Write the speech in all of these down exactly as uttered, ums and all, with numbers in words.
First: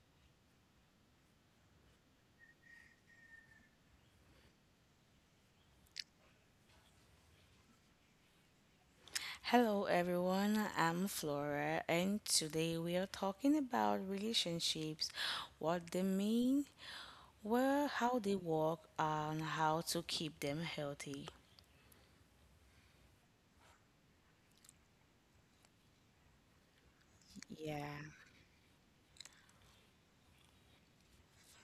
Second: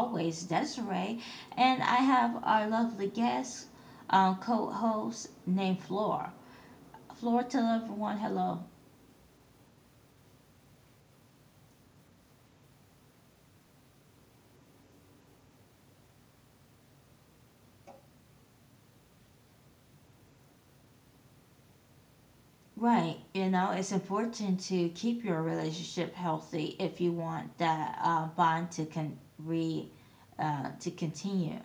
always, Desiree. And I have our lovely guest, um, co host named Flor. Flor, tell everyone hello. Hello everyone, I'm Flora and today we are talking about relationships, what they mean, where how they work and how to keep them healthy. Right. You know, it's important to keep your relationship healthy if you want Yeah, that uh, bond to con- re, uh, to continue.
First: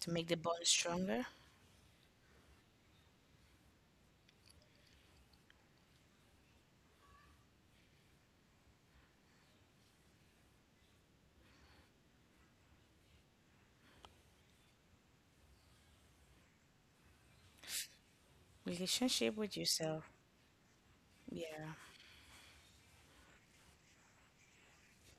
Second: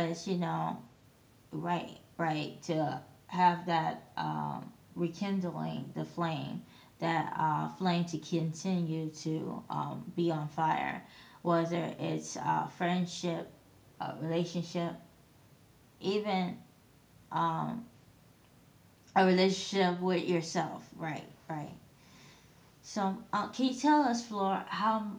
to make the you bond know, stronger, right, right, to have that um, rekindling the flame, that uh, flame to continue to um, be on fire, whether it's uh, friendship, a relationship, even, um, a relationship with relationship yourself. with yourself. Right, Yeah. right, so uh, can you tell us, Flor, how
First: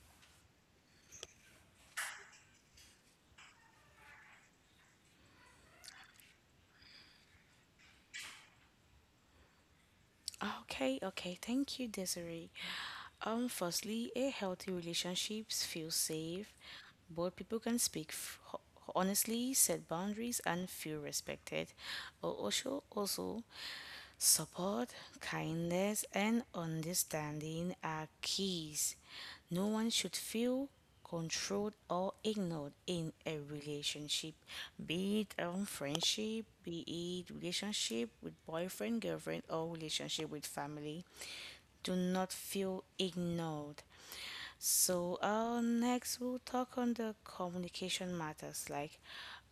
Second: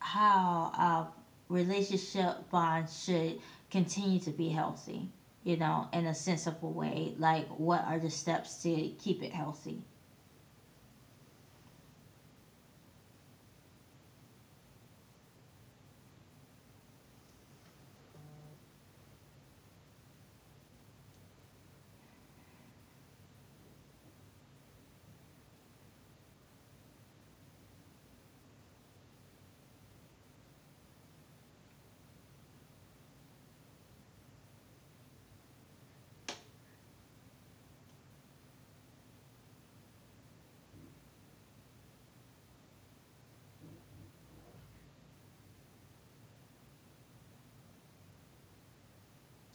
how uh, relationship bonds should continue to be healthy, you know, in a sensible way. Like, what are the steps to keep it healthy? Okay, okay. Thank you, Desiree. Um, firstly, a healthy relationships feel safe. Both people can speak f- ho- honestly, set boundaries, and feel respected. Al- Also, also, support, kindness, and understanding are keys. No one should feel controlled or ignored in a relationship, be it um, friendship, be it relationship with boyfriend, girlfriend, or relationship with family. Do not feel ignored. So uh, next we'll talk on the communication matters, like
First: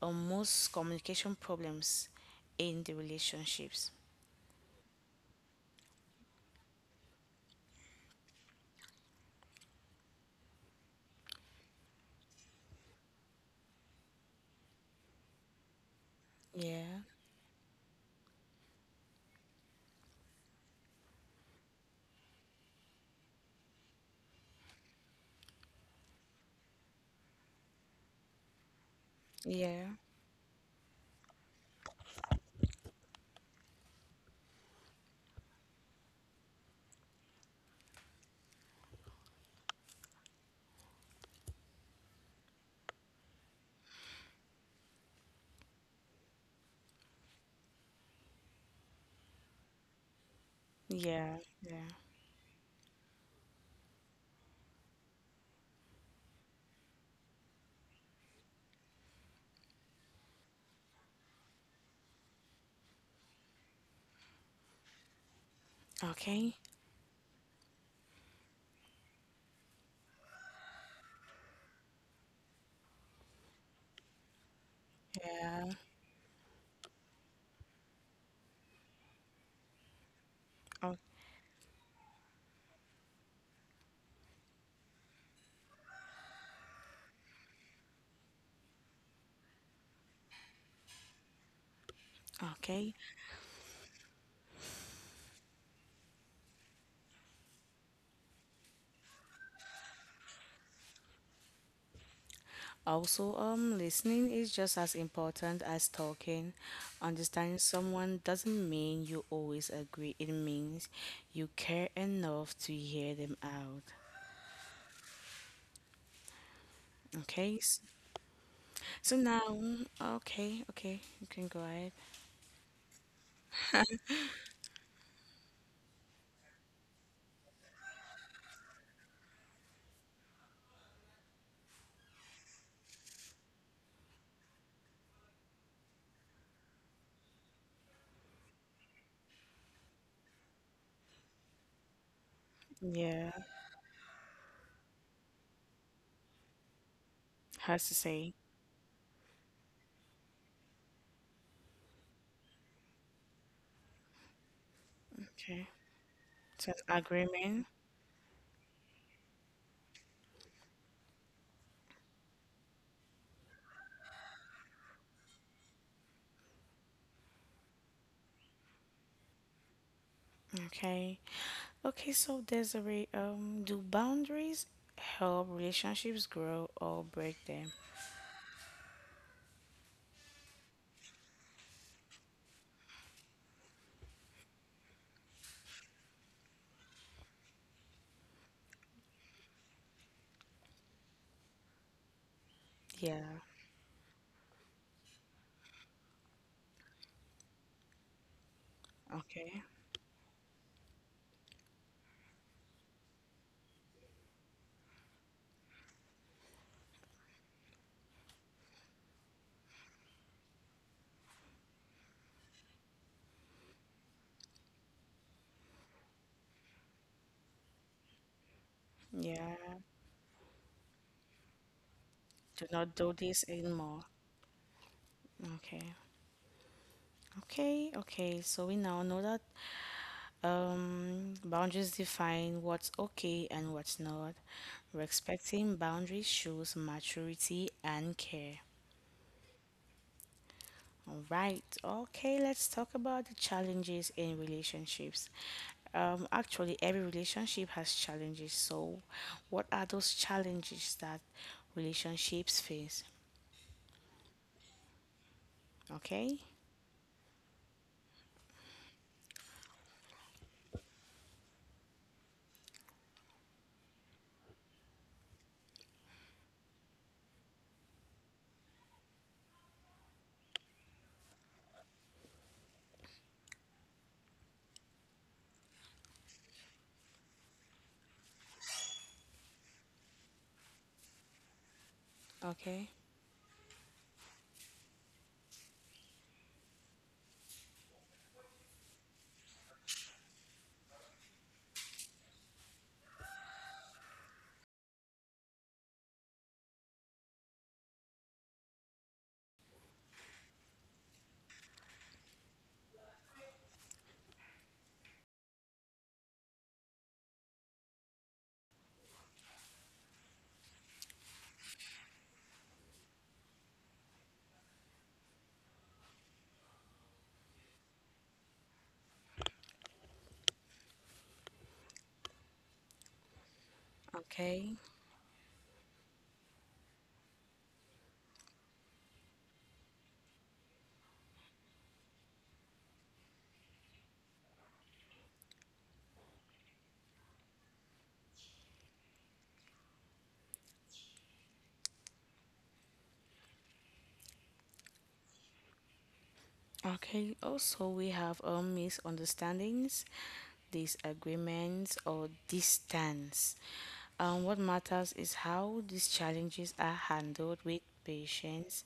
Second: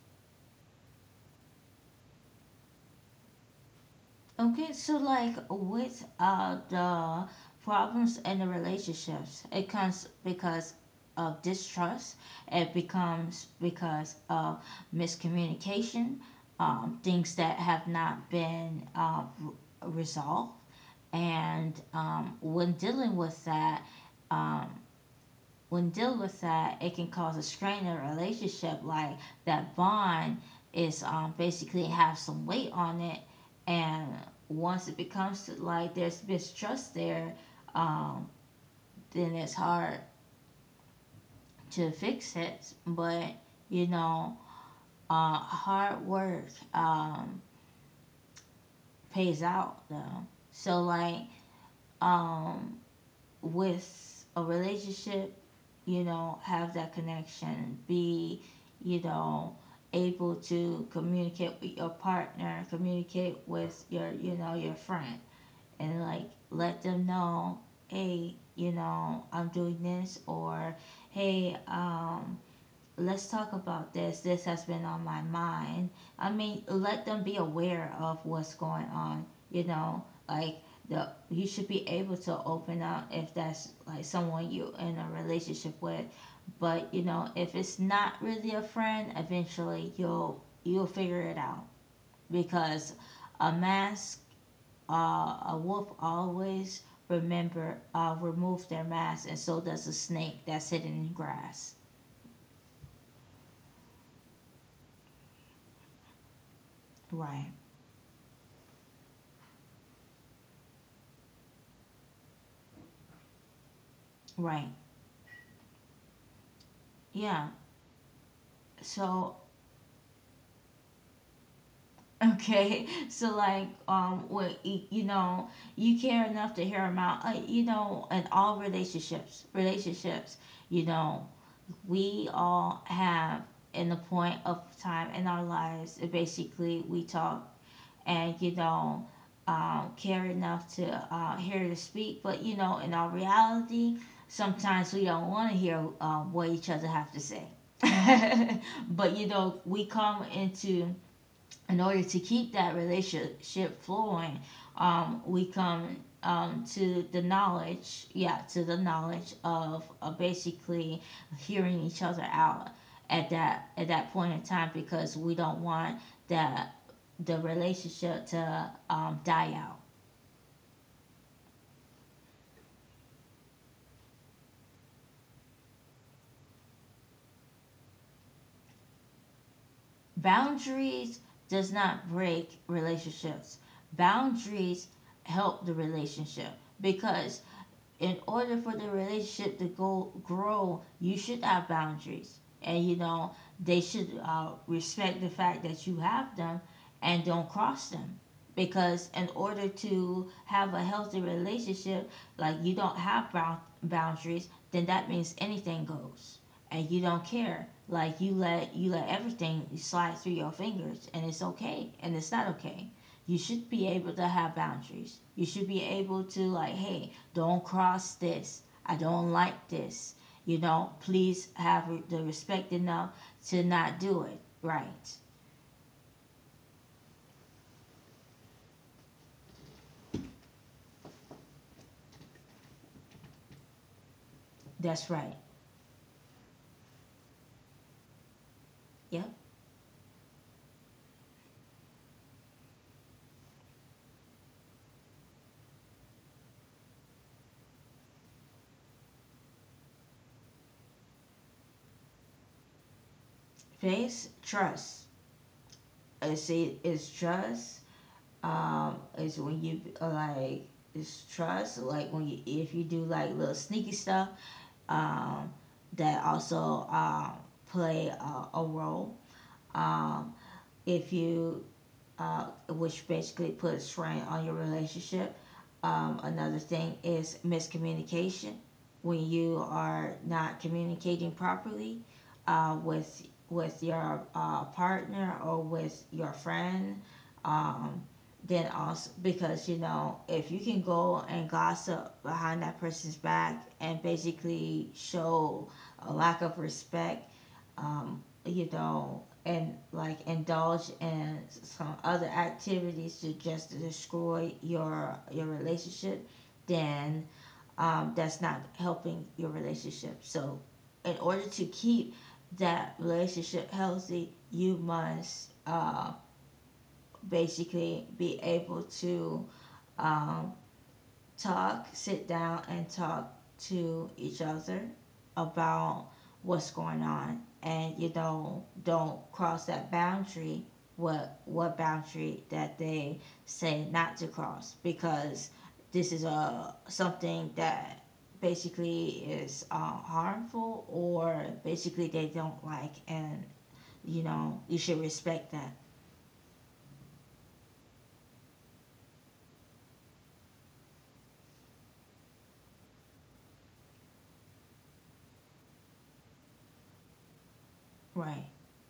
uh, most communication problems in the relationships. Okay, so like with uh, the problems in the relationships, it comes because of distrust, it becomes because of miscommunication, um, Yeah, things that have not been uh, r- resolved. And um, when dealing with that, um, when dealing with that, it can cause a strain in a relationship. Like that yeah, bond is um, basically have some weight on it, and once it becomes to, like there's mistrust there, um, then it's hard to fix it. But you know, uh, hard work um, pays out though. So like, yeah, yeah. um, with a relationship, you know, have that connection, be, you know, able to communicate with your partner, communicate with your, you know, your friend, and like Okay, let them know, hey, you know, I'm doing this, or hey, um, let's talk about this. This has been on my yeah. mind. I mean, let them be aware of what's going on, you know, like o- the you should be able to open up if that's like someone you in a relationship with. But, you know, if it's not really a friend, eventually you'll you'll figure it out, okay. because a mask, uh, a wolf always remember uh, remove their mask, and so does a snake that's hidden in grass. Also, um, listening is just as important as talking. Right. Understanding someone doesn't mean you always agree, it means you care enough to hear them out. Right. Yeah. Okay, s- so So now, okay, okay, you can go ahead. okay, so like um, what y- you know, you care enough to hear them out. Uh, you know, in all relationships, relationships, you know, we all have in the point of time in our lives. uh, Basically, we talk, and you know. Um, care enough to uh, hear to speak, but you know, in all Yeah, reality, sometimes we don't want to hear um, what each other have to say. has to say. But you know, we come into, in order to keep that relationship flowing, um, we Okay, come um, so to the agreement. knowledge, yeah, to the knowledge of uh, basically hearing each other out at that at that point in time, because we don't want that the relationship to um, die out. Okay, okay, so Desiree, um, do boundaries help relationships grow or break them? Boundaries does not break relationships. Boundaries help the relationship, because in order for the relationship to go grow, you should have boundaries, and you Yeah, know they should uh, respect the fact that you have them and don't cross them. Because in okay, order to have a healthy relationship, like you don't have brou- boundaries, then that means anything goes, and you don't care. Like you let you let everything slide through your fingers, and it's okay, and it's not okay. You should be able to have boundaries. You should be able to like, hey, don't cross this. I don't like yeah. this. You know, please have the Do respect not enough do this to not anymore. do it. Right. Okay. Okay, okay. So we now know that um, boundaries define what's okay and what's not. That's right. Respecting boundaries shows maturity and care. Yep. All right. Okay, let's talk about the challenges in relationships. Um, actually, every relationship has challenges. So, what are those challenges that relationships face? Face trust. Okay. It's it's trust. Um, it's when you uh, like, it's trust. Like when you, if you do like little sneaky stuff. Um, that also um play a, a role. Um, if you uh, which basically puts strain on your relationship. Um, another thing is miscommunication. When you are not communicating properly uh, Okay. with with your uh, partner or with your friend, um, then also because you know, if you can go and gossip behind that person's back and basically show a lack of respect, um, you know, and like indulge in some other activities to just to destroy your your relationship, then um, that's not helping your relationship. So, in order to keep that relationship healthy, you must uh, basically be able to um, talk, sit down, and talk to each Okay. other about what's going on, and you know, don't cross that boundary. What what boundary that they say not to cross, because this is a something that basically is uh, harmful, or basically they don't like, and you know you should respect that. Okay, also we have um, misunderstandings, disagreements, or distance. Um, what matters is how these challenges are handled with Right, patience,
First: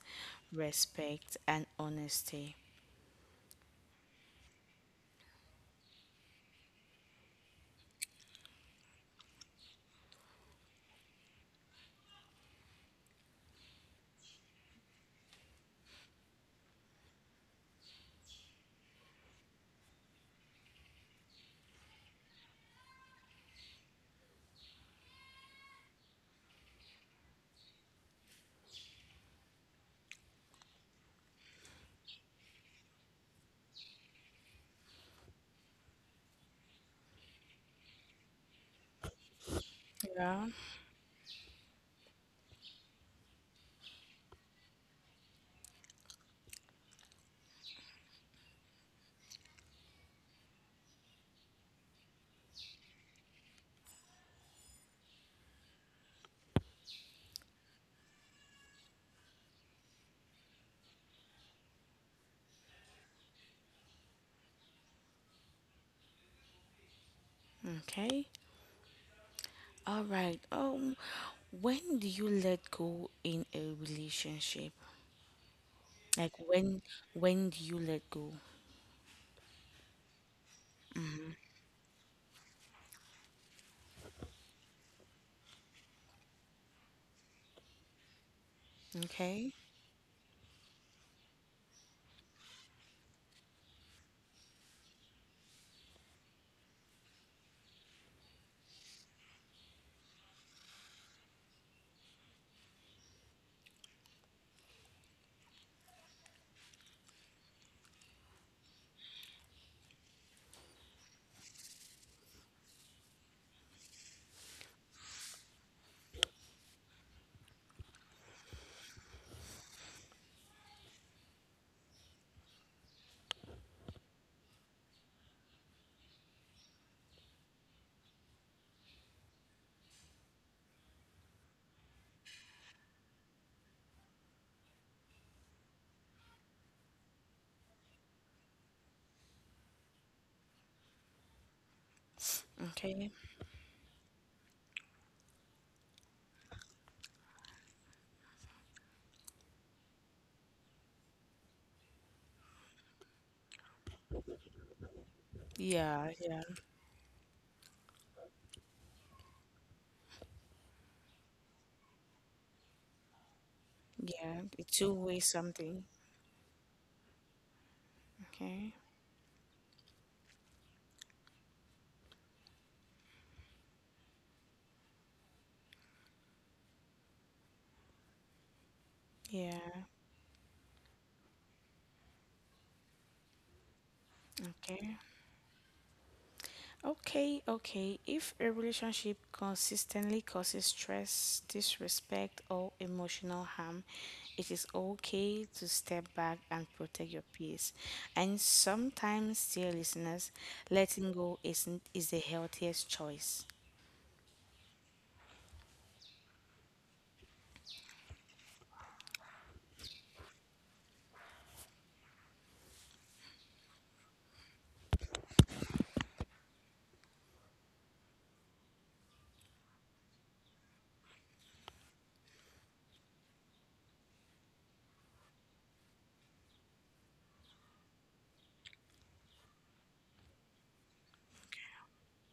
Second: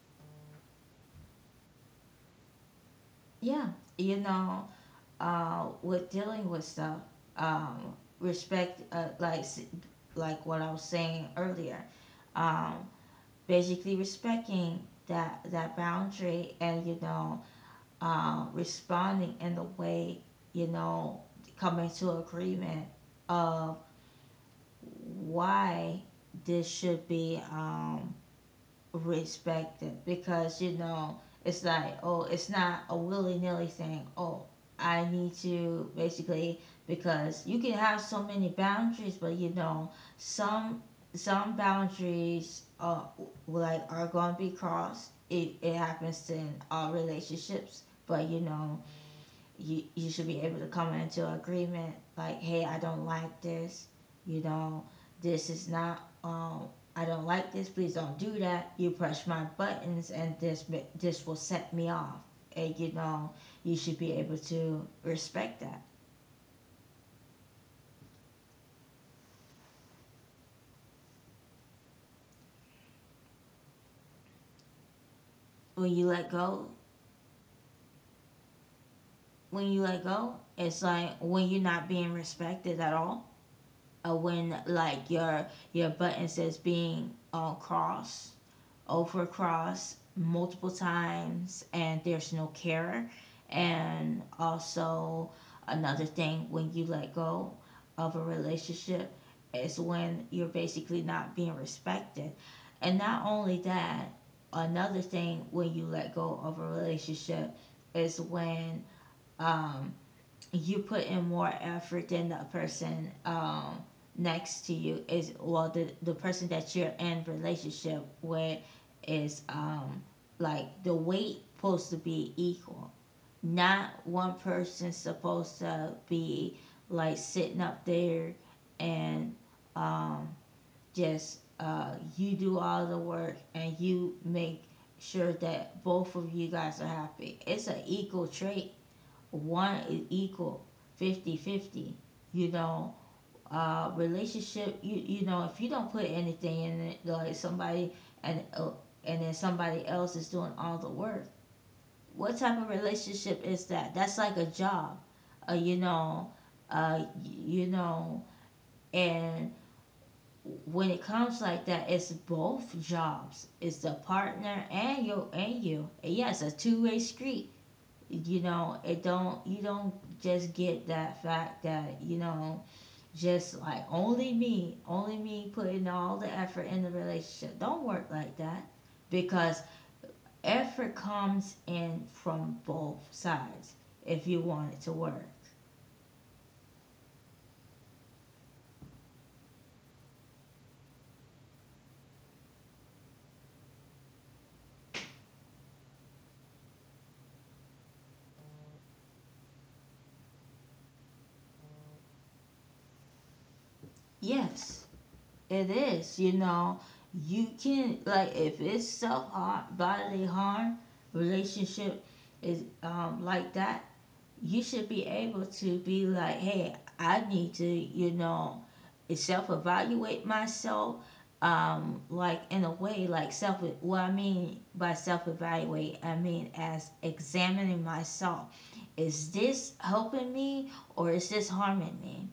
respect, and honesty. yeah, you know, uh, with dealing with stuff, um, respect, uh, like s- like what I was saying earlier, um, basically respecting that that boundary, and you know, uh, responding in the way, you know, coming to agreement of why this should be um, respected, because you know, it's like, oh, it's not a willy-nilly thing. Oh, I need to basically, because you can have so many boundaries, but you know, Yeah, some some boundaries uh like are going to be crossed. It, it happens in all relationships, but you know, you you should be able to come into agreement, like, hey, I don't like this, you know, this is not um I don't like this, please don't do that. You press my buttons, and this this will set me off, and you know, you should be able to respect that. okay. All right. Um, when do you let go in a relationship? When you let Like go, when when do you let go? when you let go, it's like when you're not being respected at all, or when like your your buttons is being uh, crossed. Over Okay. overcross multiple times, and there's no care. And also, another thing when you let go of a relationship is when you're basically not being respected. And not only that, another thing when you let go of a relationship is when um, you put in more effort than the person, um, next to you, is well, the, the person that you're in relationship with is, um like the weight supposed to be equal, not one person supposed to be like sitting up there, and um just uh you do all the work, and you make sure that both of you guys are happy. It's an equal trade, one is equal, fifty fifty. You know, Okay. uh relationship, you you know, if you don't put anything in it like somebody, and uh, and then somebody else is doing all the work, what type of relationship is that? That's like a job, uh, you Yeah, know. yeah, uh you know, and when it comes like that, it's both jobs, it's the yeah. partner It's two and way you, and something. you, yes, yeah, a two-way street. You Okay. know, it don't, you don't just get that fact that you know, just like, only me, only me putting all the effort in the relationship don't work like that, Yeah, because effort comes in from both sides if you want it to okay. work. Okay, okay. If a relationship consistently causes stress, disrespect, or emotional harm, it is okay to step back and protect your peace. And sometimes, dear listeners, letting go isn't is the healthiest choice. Yes, it is, you know. You can like, if it's self harm, bodily harm, relationship is um, like that, you should be able to be like, hey, I need to, you know, self evaluate myself. Um, like in a way, like self. What I mean by self evaluate, I mean as examining myself. Is this helping me, or is this harming me?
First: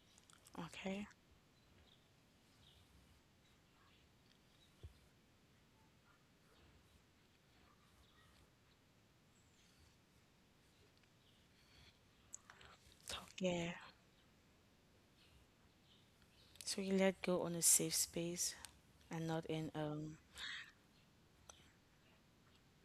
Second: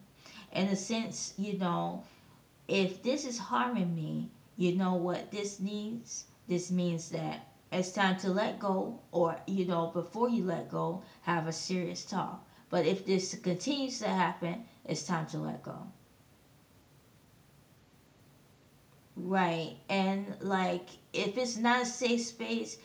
In a Okay? sense, you know, if this is harming me, you know what this needs? This means that it's time to let go, or, you know, before you let go, have a serious talk. But if this Yeah. continues to happen, it's time to let go. So you let go on a safe space and not in Right. um And like, if it's not a safe space,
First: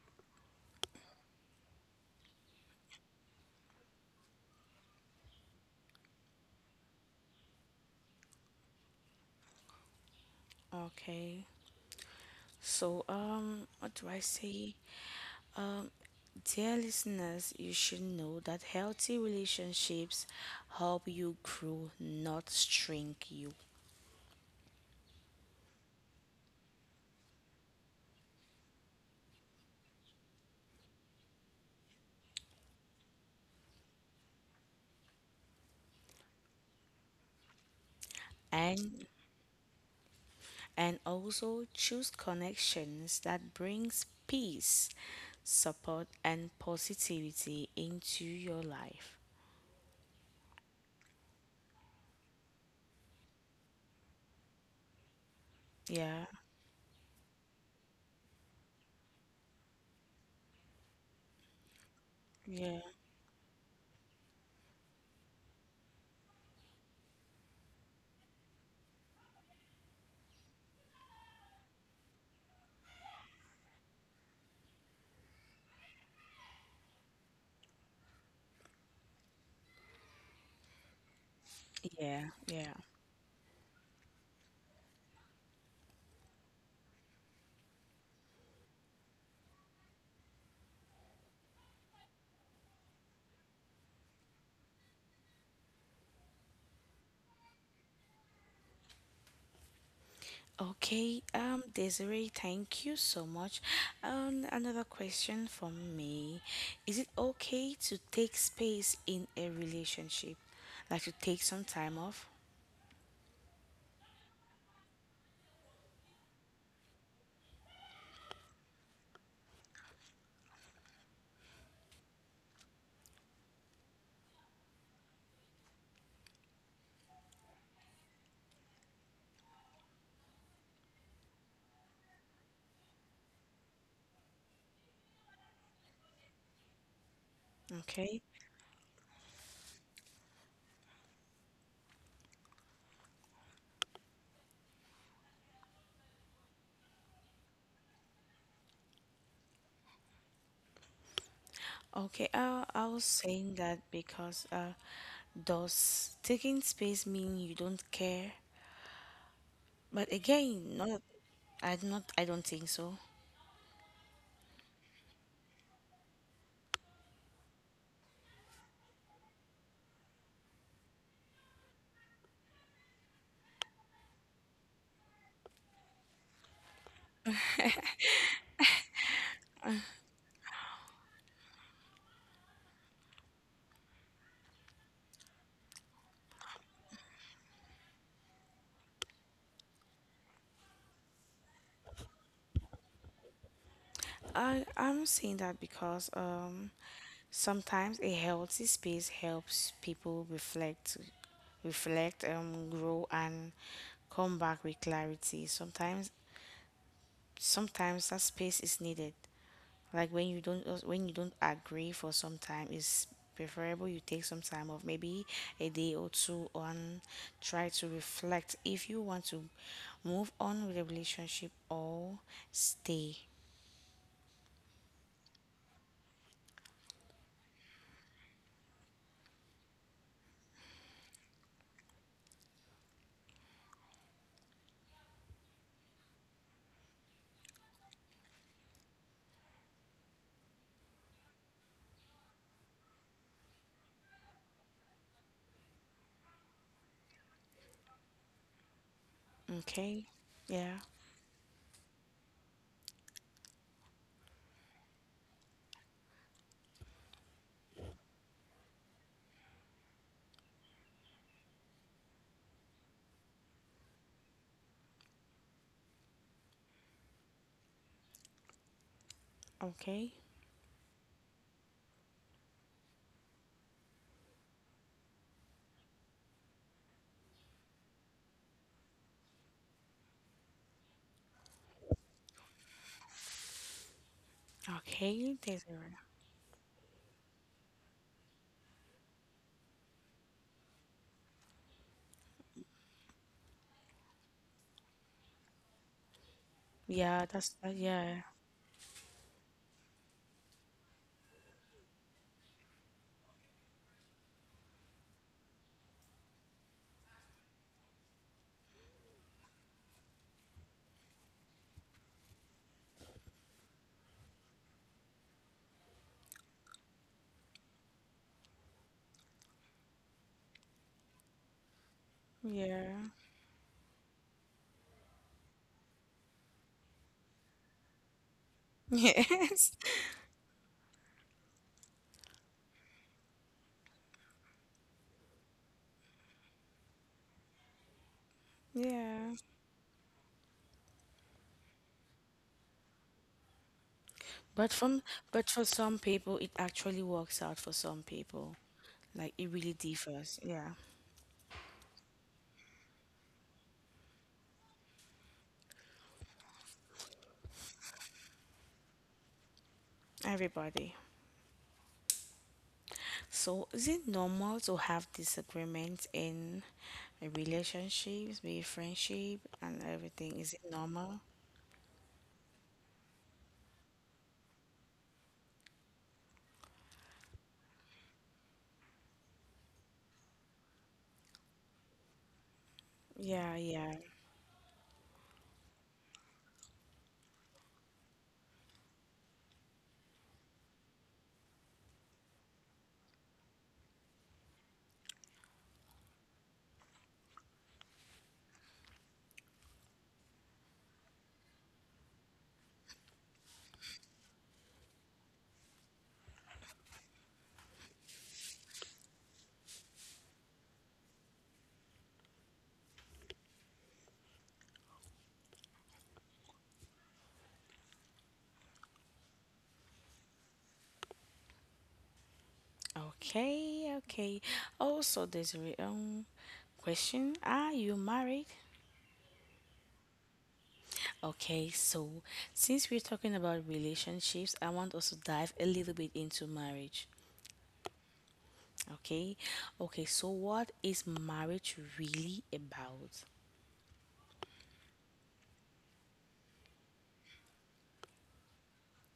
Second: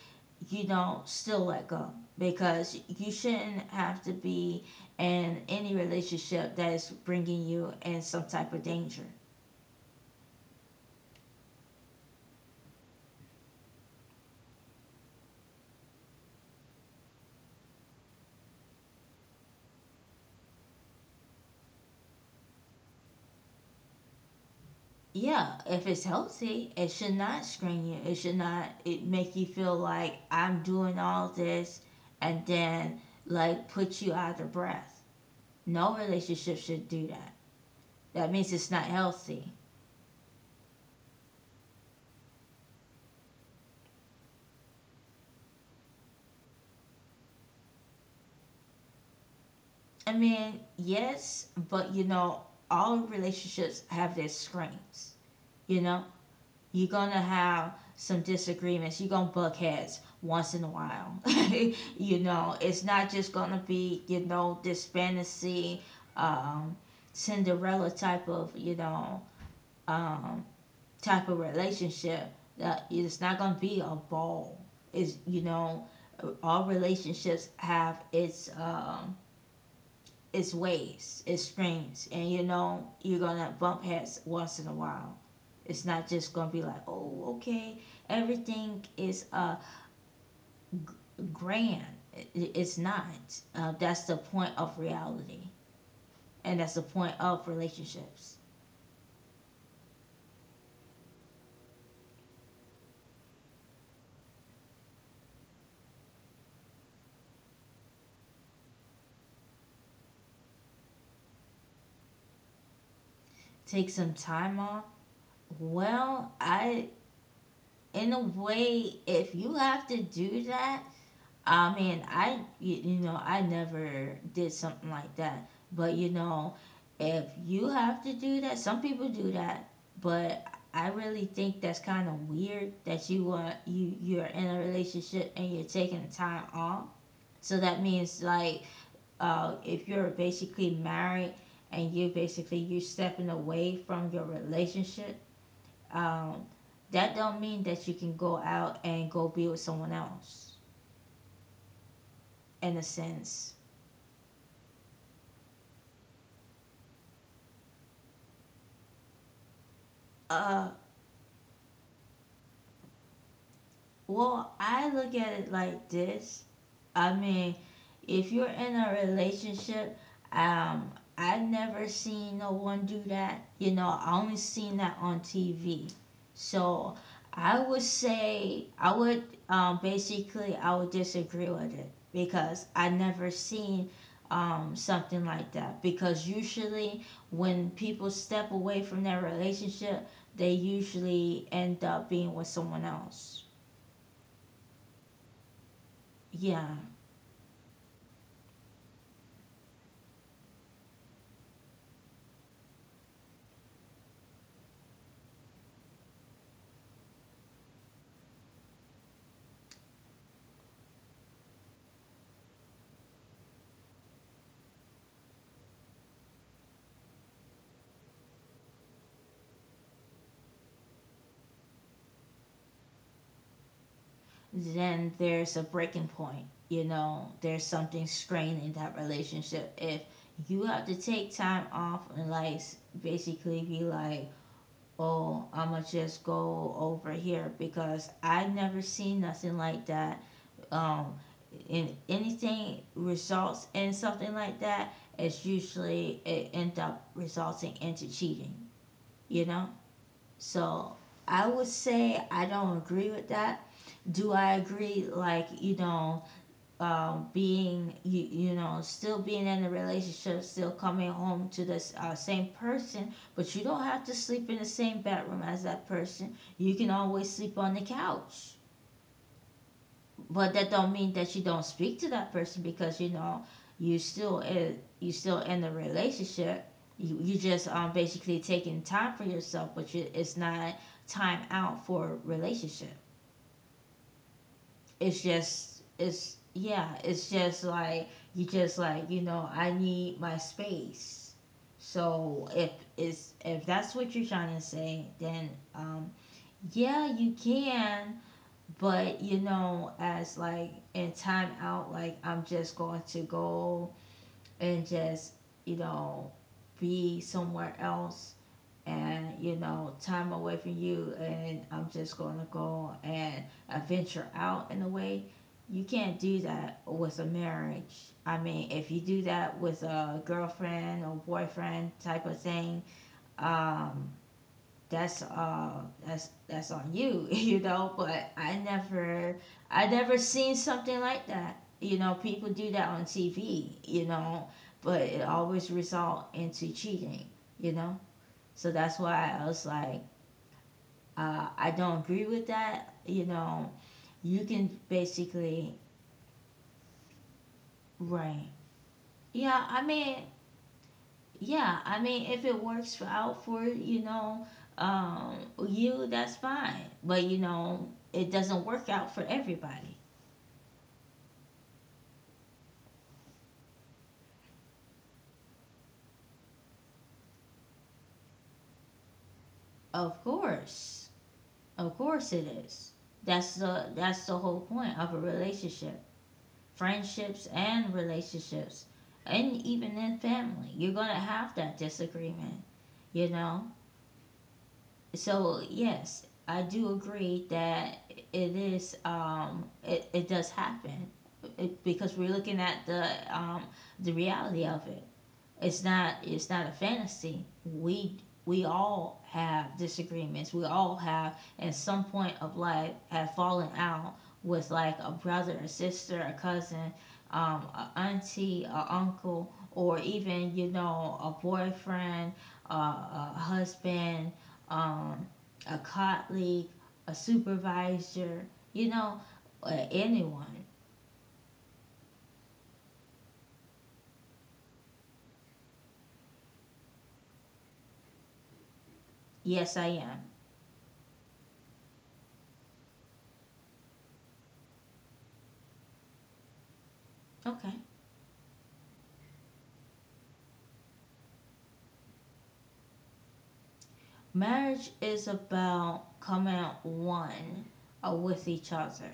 you know, still let go, because you shouldn't have to be in any relationship that is bringing you in some type of danger. okay. So um what do I say? Um, Dear listeners, you should know that healthy relationships help you grow, not shrink you. Yeah, if it's healthy, it should not strain you. It should not, it make you feel like I'm doing all this, and then like put you out of breath. No relationship should do that. That means it's not And healthy. and also choose connections that brings peace, support and positivity into your life. I mean, yes, but you know, all relationships have their strengths. You know, Yeah, you're gonna have some disagreements. You're gonna buck heads once in a while. You know, yeah, it's not just gonna be, you know, this fantasy, um, Cinderella type of, you know, um, type of relationship. That it's not gonna be a ball. Is, you know, all relationships have its um, it's waves, it's streams, and yeah, you yeah. know you're gonna bump heads once in a while. It's not just gonna be like, oh, okay, everything is uh grand. It's not. Uh, that's the point of reality, and that's the point of relationships. Okay, um, Desiree, thank you so much. Um, another question from me. Is it okay to take space in a relationship? Like to take some time off? Take some time off. Well, I, in a way, if you have to do that, I mean, I y- you know, I never did something like that. But you know, if you have to do that, some people do that. But I really think that's kind of weird that you want you you're in a relationship and you're taking time off. So that means Okay. like uh, if you're basically married and you basically you're stepping away from your relationship, um, that don't mean that you can go out and go be with someone else Okay, uh, in a I was sense. saying that because uh, does taking space mean you don't care? But Uh, again, not I not I don't think so. Well, I look at it like this. I mean, if you're in a relationship, um, I've never seen no one do that. You know, I only seen that on T V. So I would say I would um, basically I would disagree with it because I never seen um, something like that. Because usually when people step away from their relationship, they usually end up being with someone else. I I'm saying that because um Yeah. sometimes a healthy space helps people reflect, reflect, um, grow, and come back with clarity. Sometimes, sometimes that space is needed. Like when you don't, uh, when you don't agree for some time, it's preferable you take some time off, maybe a day or two, and try to reflect if you want to move on with the relationship or stay. Then there's a breaking point. You know, there's something straining that relationship. If you have to take time off and like basically be like, oh, I'ma just go over here because I have never seen nothing like that. Um, in anything results in something like that, it's usually it end up resulting into cheating. You know. Okay. Yeah. So I would say I don't agree with that. Do I agree, like, you know, um, being, you, you know, still being in a relationship, still coming home to the uh, same person, but you don't have to sleep in the same bedroom as that person. You can always sleep on the couch, Okay. but that don't mean that you don't speak to that person because you know you still in, you still in a relationship. You you just um basically taking time for yourself, but you, it's not time out for a relationship. It's Okay. There's a just it's yeah, it's just like you just like you know I need my space. So if it's if that's what you're trying to say, then um yeah, yeah, you that's uh, can, yeah. but you know, as like in time out, like I'm just going to go and just, you know, be somewhere else, and you know time away from you, and I'm just going to go and uh, venture out in a way. You can't do that with a marriage. I mean, if you do that with a girlfriend or boyfriend type of thing, Yeah. um that's uh that's that's on you. You know, but i never Yes. i never seen something like that. You know, people do that on TV, you know, but it always result into cheating, you know. So that's why Yeah. I was like, uh, I don't agree with that. You know, you can But from but for basically. some people it actually works out for some Right. people. Like it Yeah, really I mean, differs. Yeah. yeah, I mean, if it works for, out for you know, um, you, that's fine. But you know, it doesn't work out for everybody. Everybody. So is it normal to have disagreements in relationships, be friendship and Of everything? Is it course, normal? of course it is. That's the that's the whole point of a relationship, friendships and relationships, and even in family, you're gonna have that disagreement. You Yeah, know, yeah. so yes, I do agree that it is um it, it does happen. It, because we're looking at the um the reality of it. It's not it's not a fantasy. We we all have disagreements. We all have at some point of life have fallen out with like a brother, a sister, a cousin, um, a auntie, a uncle, or even you know a boyfriend, uh, a husband, um, a colleague, a supervisor. You know, uh, anyone. Okay, okay. Also there's a re- um question. Are you married? Yes, I am. Okay, so since we're talking about relationships, I want us to dive a little bit into marriage. Okay. Okay, okay, so what is marriage really about? Marriage is about coming out one uh, with each other.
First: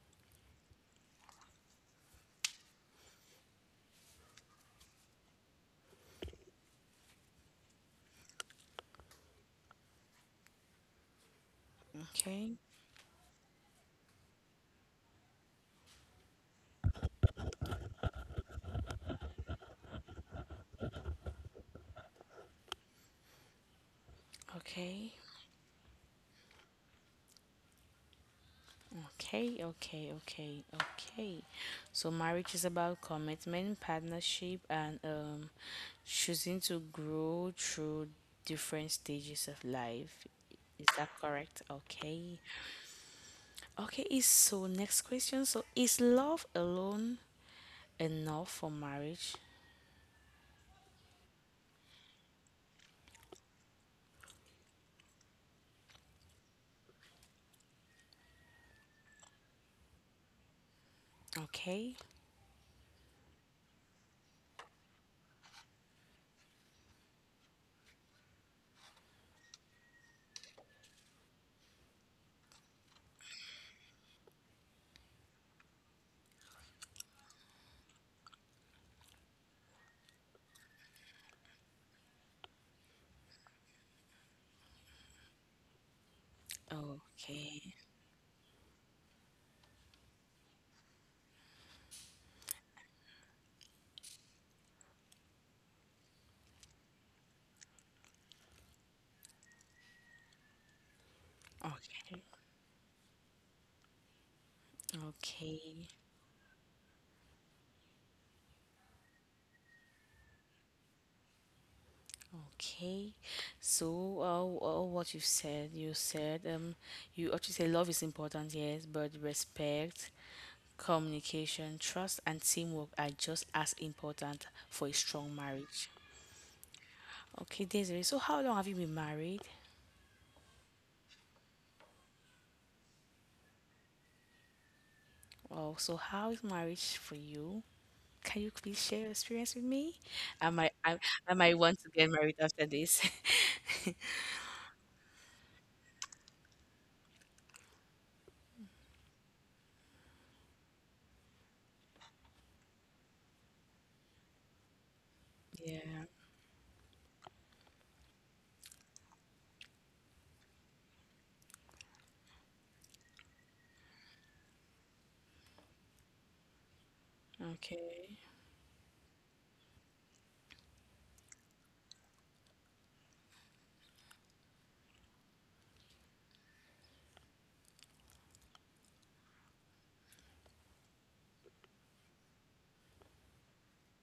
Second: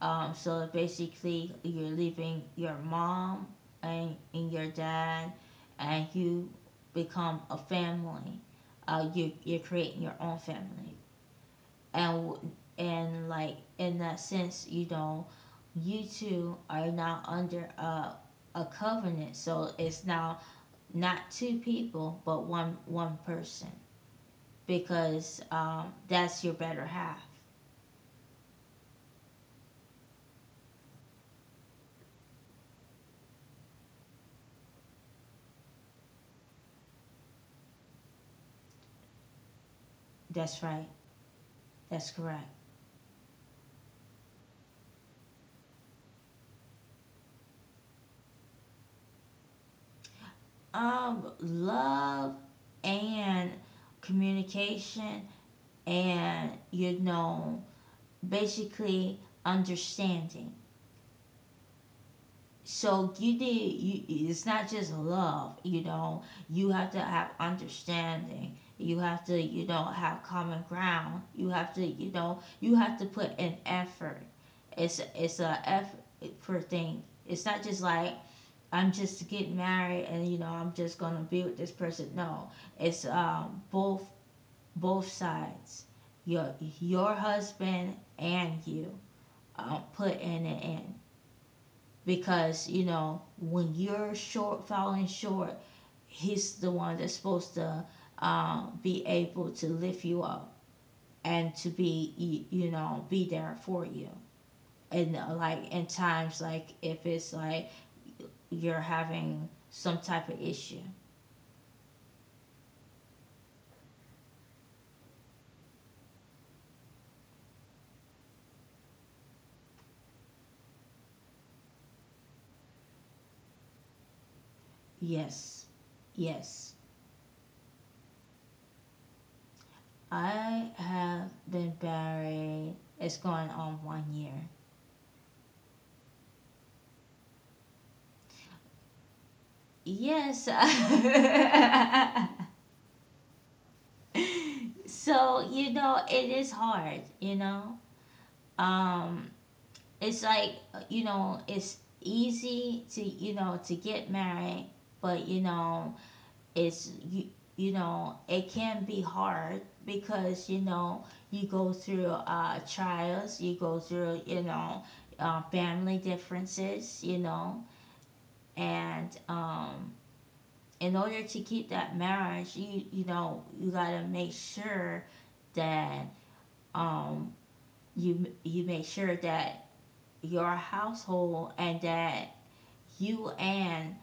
Um, so basically, you're leaving your mom and, and your dad, and you become a family. Uh, you you're creating your own family, and Okay, and like in that sense, you know, you two are now under a a covenant. So it's now not two people, but one one person okay, because um, that's your better half. okay, okay, okay, okay. So, marriage is about commitment, partnership, and um, choosing to grow through different stages of life. That's Is right. that correct? That's Okay. correct. Okay, is so next question. So, is love alone enough for marriage. Um, love and communication and you know basically understanding. Okay. So you need you, it's not just love. You know you have to have understanding. You have to you know have common ground. You have to you know you have to put in effort. It's it's a effort thing. It's not just like I'm just getting married and you know I'm just gonna be with this person. No, it's um, both both sides. Your your Okay. husband and you um, put in an end because you know when you're short falling short, he's the one that's supposed to um, be able to lift you up and to be Okay. y- you know be there for you. And uh, like in Okay. times like if it's like you're having some type of issue. Okay. So, uh, uh, what you said, you said, um, you actually say love is important, yes, but respect, communication, trust, and teamwork are just as important for a strong Yes, marriage. yes. Okay, Desiree. So, how long have you been married? I have been married. It's going on one year. Oh, so how is marriage for you? Can you please share your experience with me? Yes. I might, I, I might want to get married after this. So, you know, it is hard, you know. Um it's like, you know, it's easy to, you know, to get married, but you know, Yeah. it's you, you know it can be hard because you know you go through uh, trials, you go through you know uh, family differences, you know, Okay. and um, in order to keep that marriage, you you know you got to make sure that um, you you make sure that your household and that you and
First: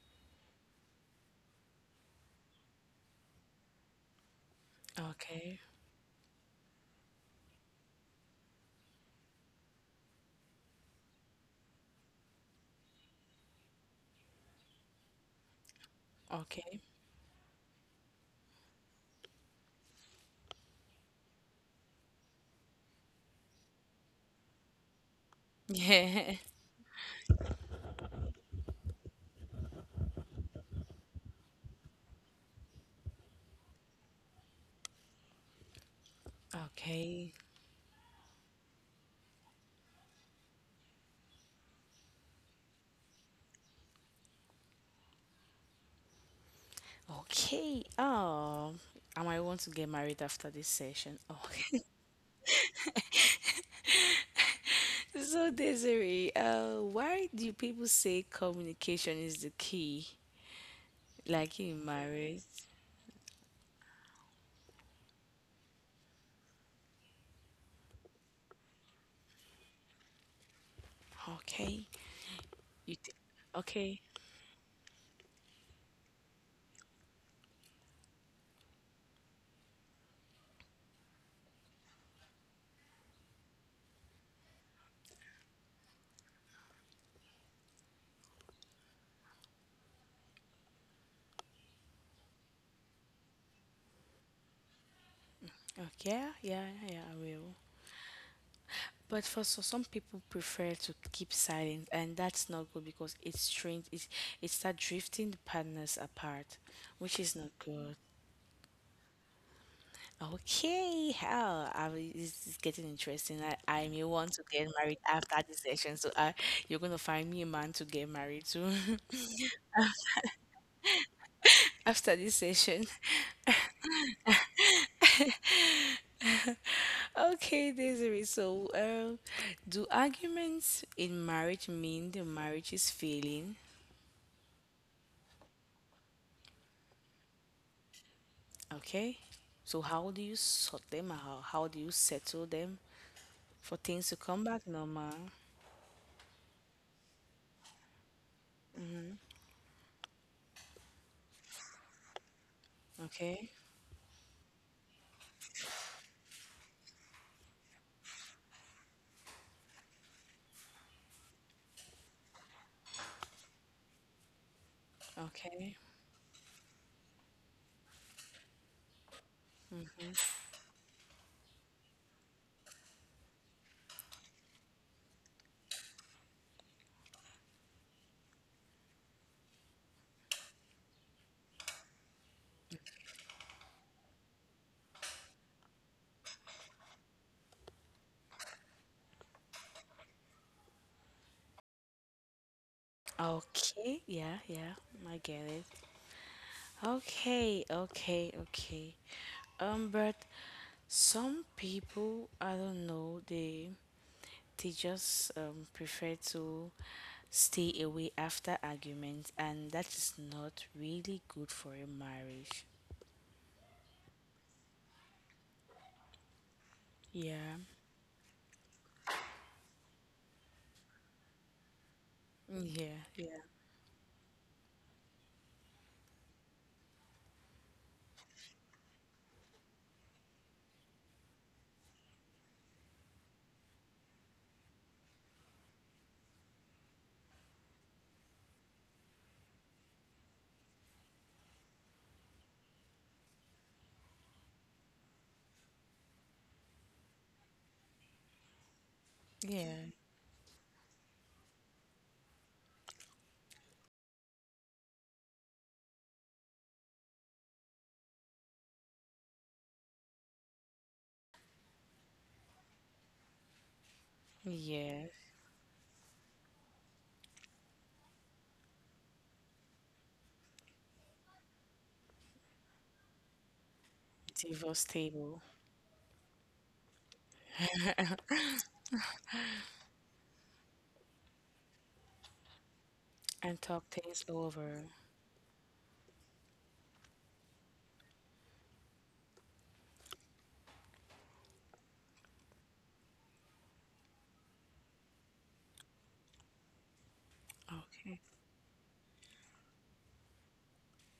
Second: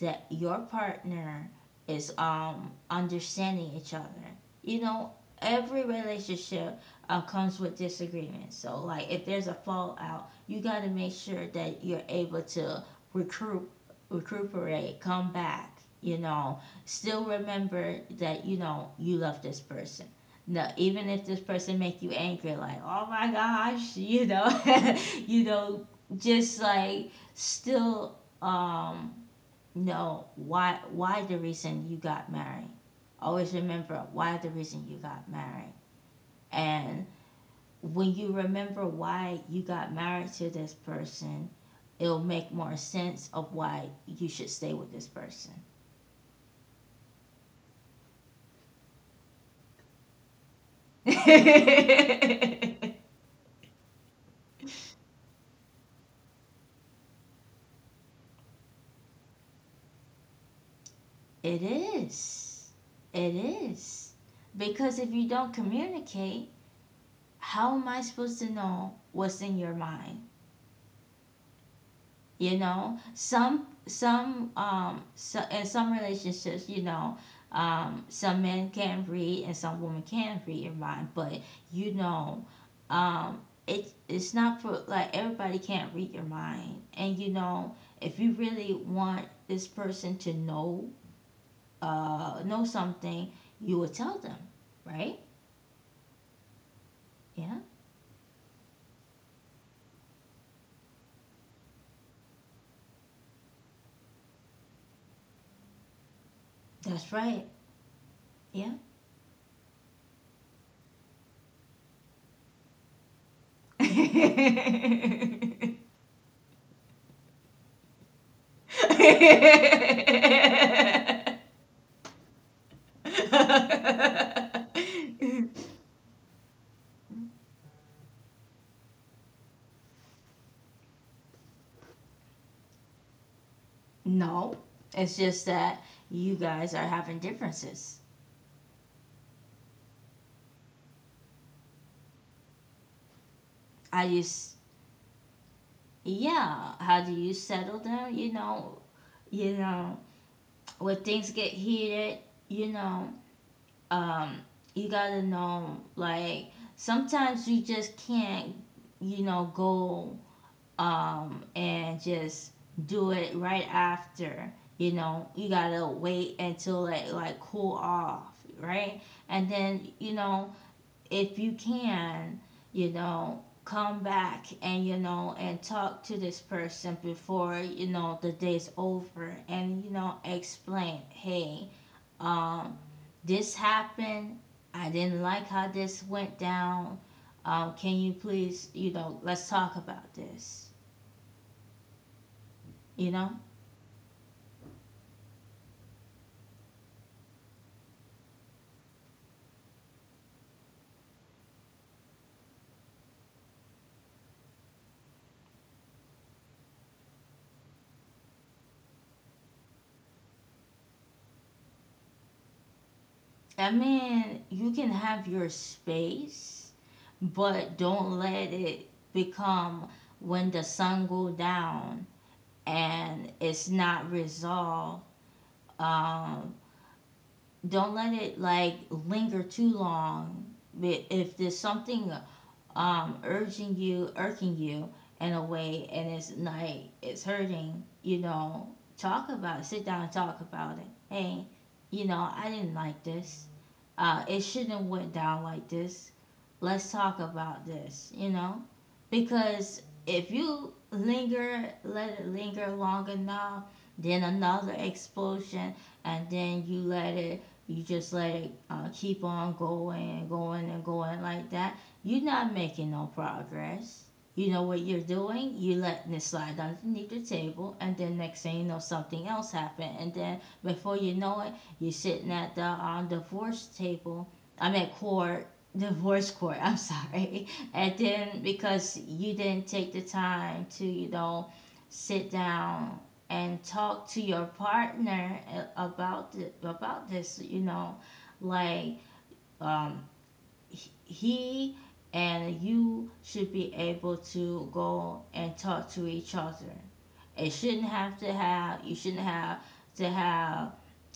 the, your partner is um understanding each other. You know, Okay. every relationship uh, comes with disagreements. So like if there's a fallout, you got to make sure that you're able to recruit recuperate, come back, you know, Okay. still remember that you know you love this person. No, even if this person make you angry, like oh my gosh, you know, you know, Yeah. just like still um no, why why the reason you got married, always remember why the reason you got married, and Okay. when you remember why you got married to this person, it'll make more sense of why you should stay with this person. Okay. Oh, I might want to get married after this session. Oh. it So, Desiree, uh, why do people say communication is the key, like in marriage? is it is because if you don't communicate, how am I supposed to know what's in your mind? Okay. You You know, t- some okay. some um so in some relationships, you know, um some men can read and some women can read your mind, but you know, um it, it's not for like everybody can't read your mind, and you know, if you really want this person to know uh know something, you would tell them. Right. Okay. Yeah, yeah, yeah, I will. Yeah. But for so some people prefer to keep silent, and that's not good because it strains it it start drifting the partners apart, That's which is not right. good. Yeah. Okay, how I will- this is getting interesting. I, I may want to get married after this session, so I, you're gonna find me a man to get married to after this session. Okay, Desiree. So, um, do arguments in marriage mean the marriage is failing? No, it's just that you guys are having differences. Okay, so how do you sort them out? How do you settle them for things I to come just, back normal? yeah. How do you settle them? You know, you know, when things get heated, you know, Okay, um, you gotta know, like, sometimes you just can't, you know, go um, and just do it right after. You know, you okay. gotta wait until it like cool off, right? And then you know, if you can, you know, come back and you know and talk to this person before you know the day's over, and you know explain, hey, um, this happened. I didn't like how this went down. Um, can you please, you know, let's talk about this, you know? Okay, yeah, yeah, I get it. Okay, okay, okay. Um, but some people, I don't know, they they just um, prefer to stay away after arguments, and that is not really good for a marriage. I mean, you can have your space, Yeah, but don't let it become when the sun go down yeah, and yeah, it's not resolved. Um, don't let it like linger too long. But if there's something um, urging you, irking you in a way, and it's like it's hurting, you know, talk about it. Sit down and talk about it. Hey, you know, I didn't like this. Uh, it shouldn't have went down like this. Let's talk about this, you know, because yeah, if you linger, let it linger long enough, then another explosion, and then you let it, you just let it uh, keep on going and going and going like that, you're not making no progress. You know what you're yeah. doing? You letting it slide underneath the table, and then next thing you know, something else happened, and then before you know it, you're sitting at the um, divorce table. I Divorce mean, table court, divorce court. I'm sorry. And then because you didn't take the time to, you know, sit down and and talk talk to things your over. partner, eh, about the, about this, you know, like um, he- and you should be able to go and talk to each other. It shouldn't Okay. have to have you shouldn't have to have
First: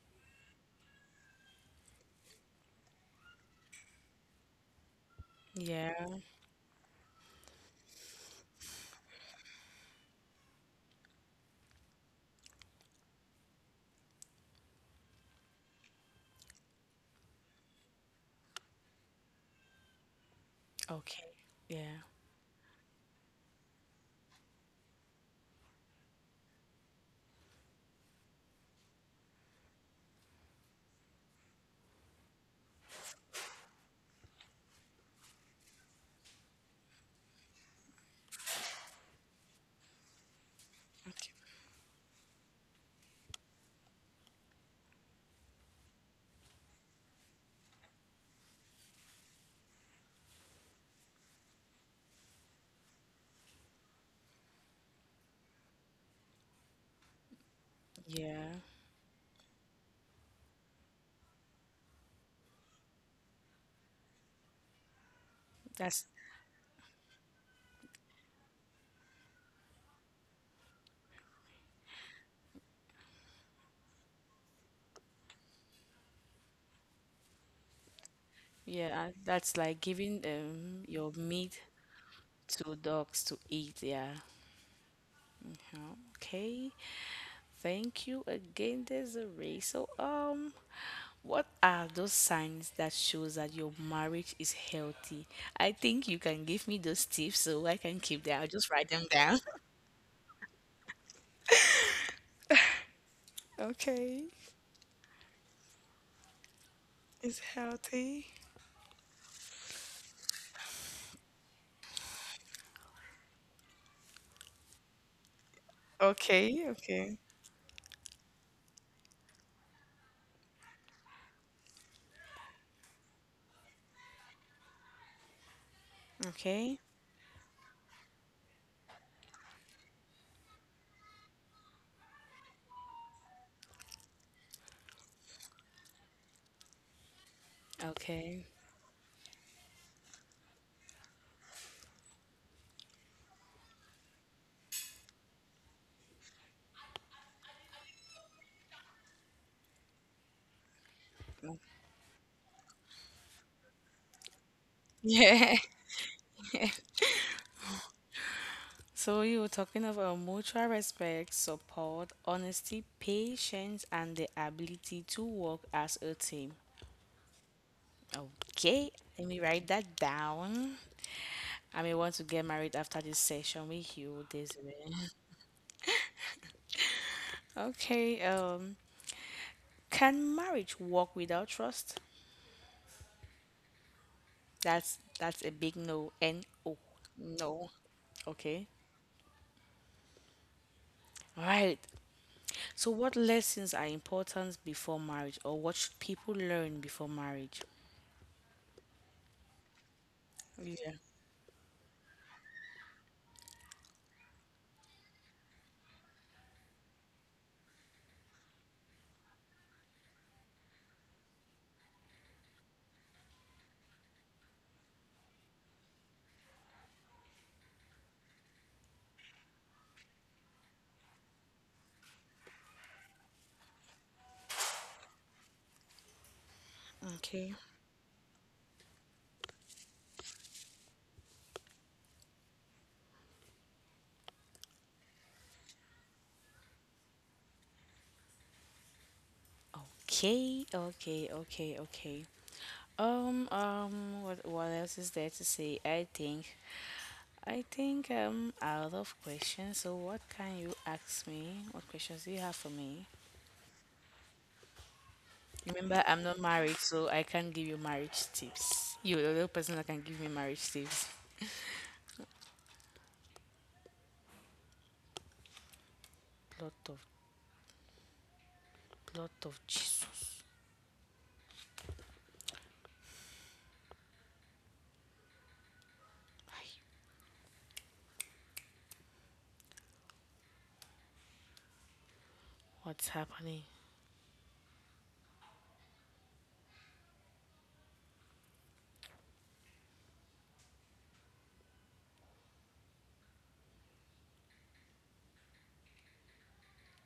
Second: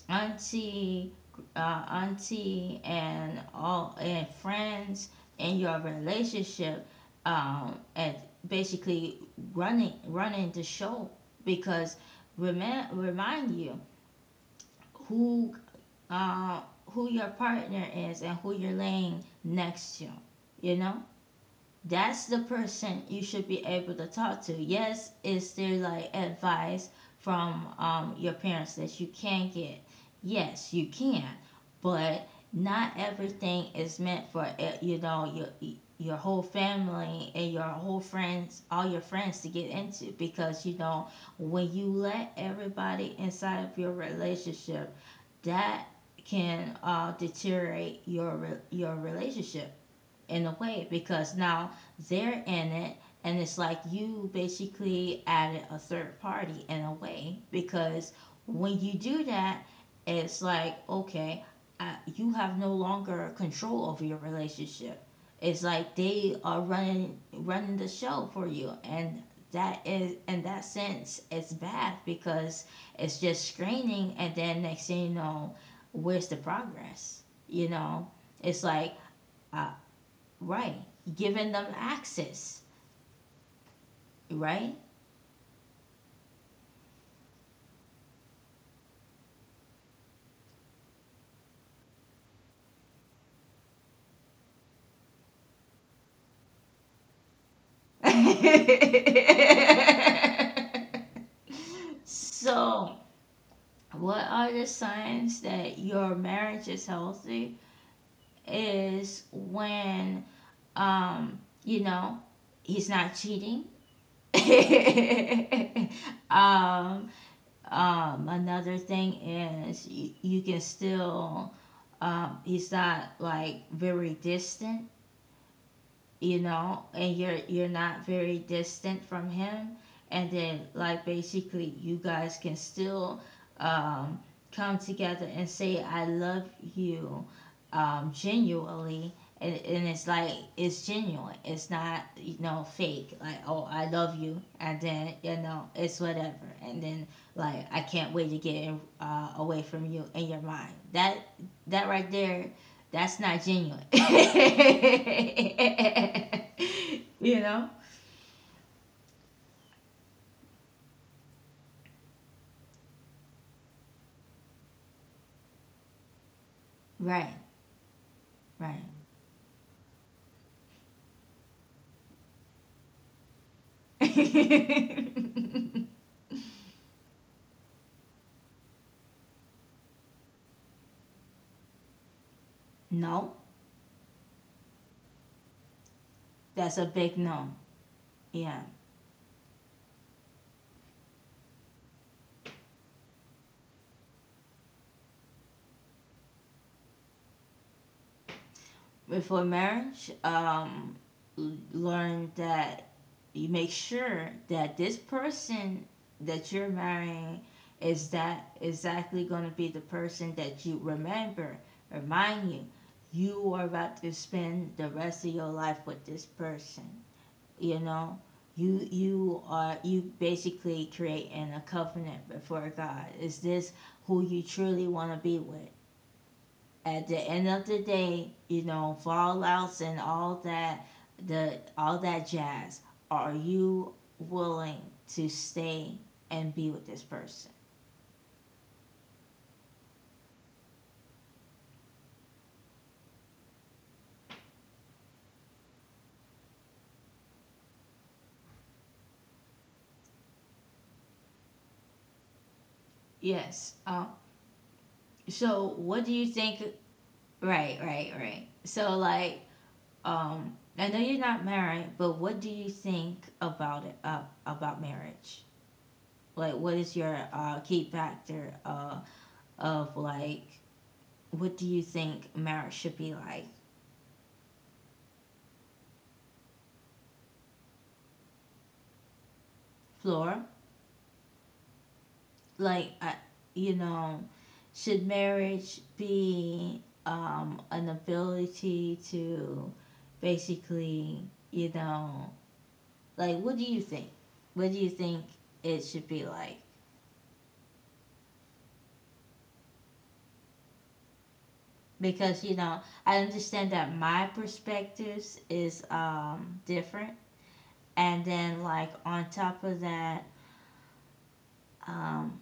auntie, uh, auntie and all and friends in your Yeah. relationship, um, at basically running running the show, because remind remind you who, uh, who your partner is and who you're laying next to, you know. Okay. Yeah. That's the person you should be able to talk to. Yes, is there like advice from um, your parents that you can get? Yes, you can, but not everything is meant for eh, you know your your whole family and your whole friends, all your friends to get into because you know Okay. when you let everybody inside of your relationship, that can uh, deteriorate your your relationship in a way, because now they're in it, and it's like you basically added a third party in a way, because Yeah. when you do that, it's like okay, I, you have no longer control over your relationship. It's like That's they are running running the show for you, and that is, in that sense, it's bad because it's just straining. And then next thing you know, where's the progress, you know? It's like yeah. That's uh, like giving um right. your Giving meat them access, to dogs to eat. Yeah. right? Okay, thank you again, Desiree. So, um, what are those signs that shows that your marriage is healthy? I think you can give me those tips so I can keep them. I'll just write them down. So, Okay. what are the signs that your marriage is It's healthy? healthy. Is when, um, you know, he's not cheating. Okay, um, okay. Um, another thing is you, you can still, um, he's not like very distant, you Okay, know, and you're you're not very distant from him, and then like basically you guys can still um come together and say I love you um okay. genuinely. And, and it's like it's genuine, it's not you know fake, like oh I love you, and then you know it's whatever, and then like I can't wait to get uh, away from you in your mind, that that right there, that's not genuine. Yeah. You know? So you were talking about mutual respect, support, honesty, patience, and the ability to work as a team. Right, right. Okay, let me write that down. I may want to get married after this session with you, Desiree. Okay, um, can marriage work without trust? No, That's that's a big no. N that's a O. big no. No. Yeah. Okay. All right. So what lessons are important before marriage or what should people learn before marriage? Before marriage, um, Yeah. learn that you make sure that this person that you're marrying is that exactly going to be the person that you remember, remind you, you are about to spend the rest of your life with this person. You know, you you are you basically creating a covenant before God. Is this who you truly want to be with at the end Okay. of the day, you know, fallouts and all that, the all that jazz, are you willing to stay and be with this person? Okay, okay, okay, okay. Um, um, what what else is there to say? I think I think I'm out of questions. So what can you ask me? What questions do you have for me? Yes. Um so what Remember, do you I'm not think? married, so I can't give Right, you right, marriage right. So tips. You're the like, only person that can give me um marriage I know tips. you're not married, but what do you think about it, uh, about marriage? Like, what Blood is of your uh, key factor, uh, blood of of Jesus. like, what do you think marriage should be like, Flora? Like, What's I, happening? you know, should marriage be um, an ability to basically, you know, like, what do you think what do you think it should be like? Because you know, I understand that my perspectives is um, different. And then like on top of that, um,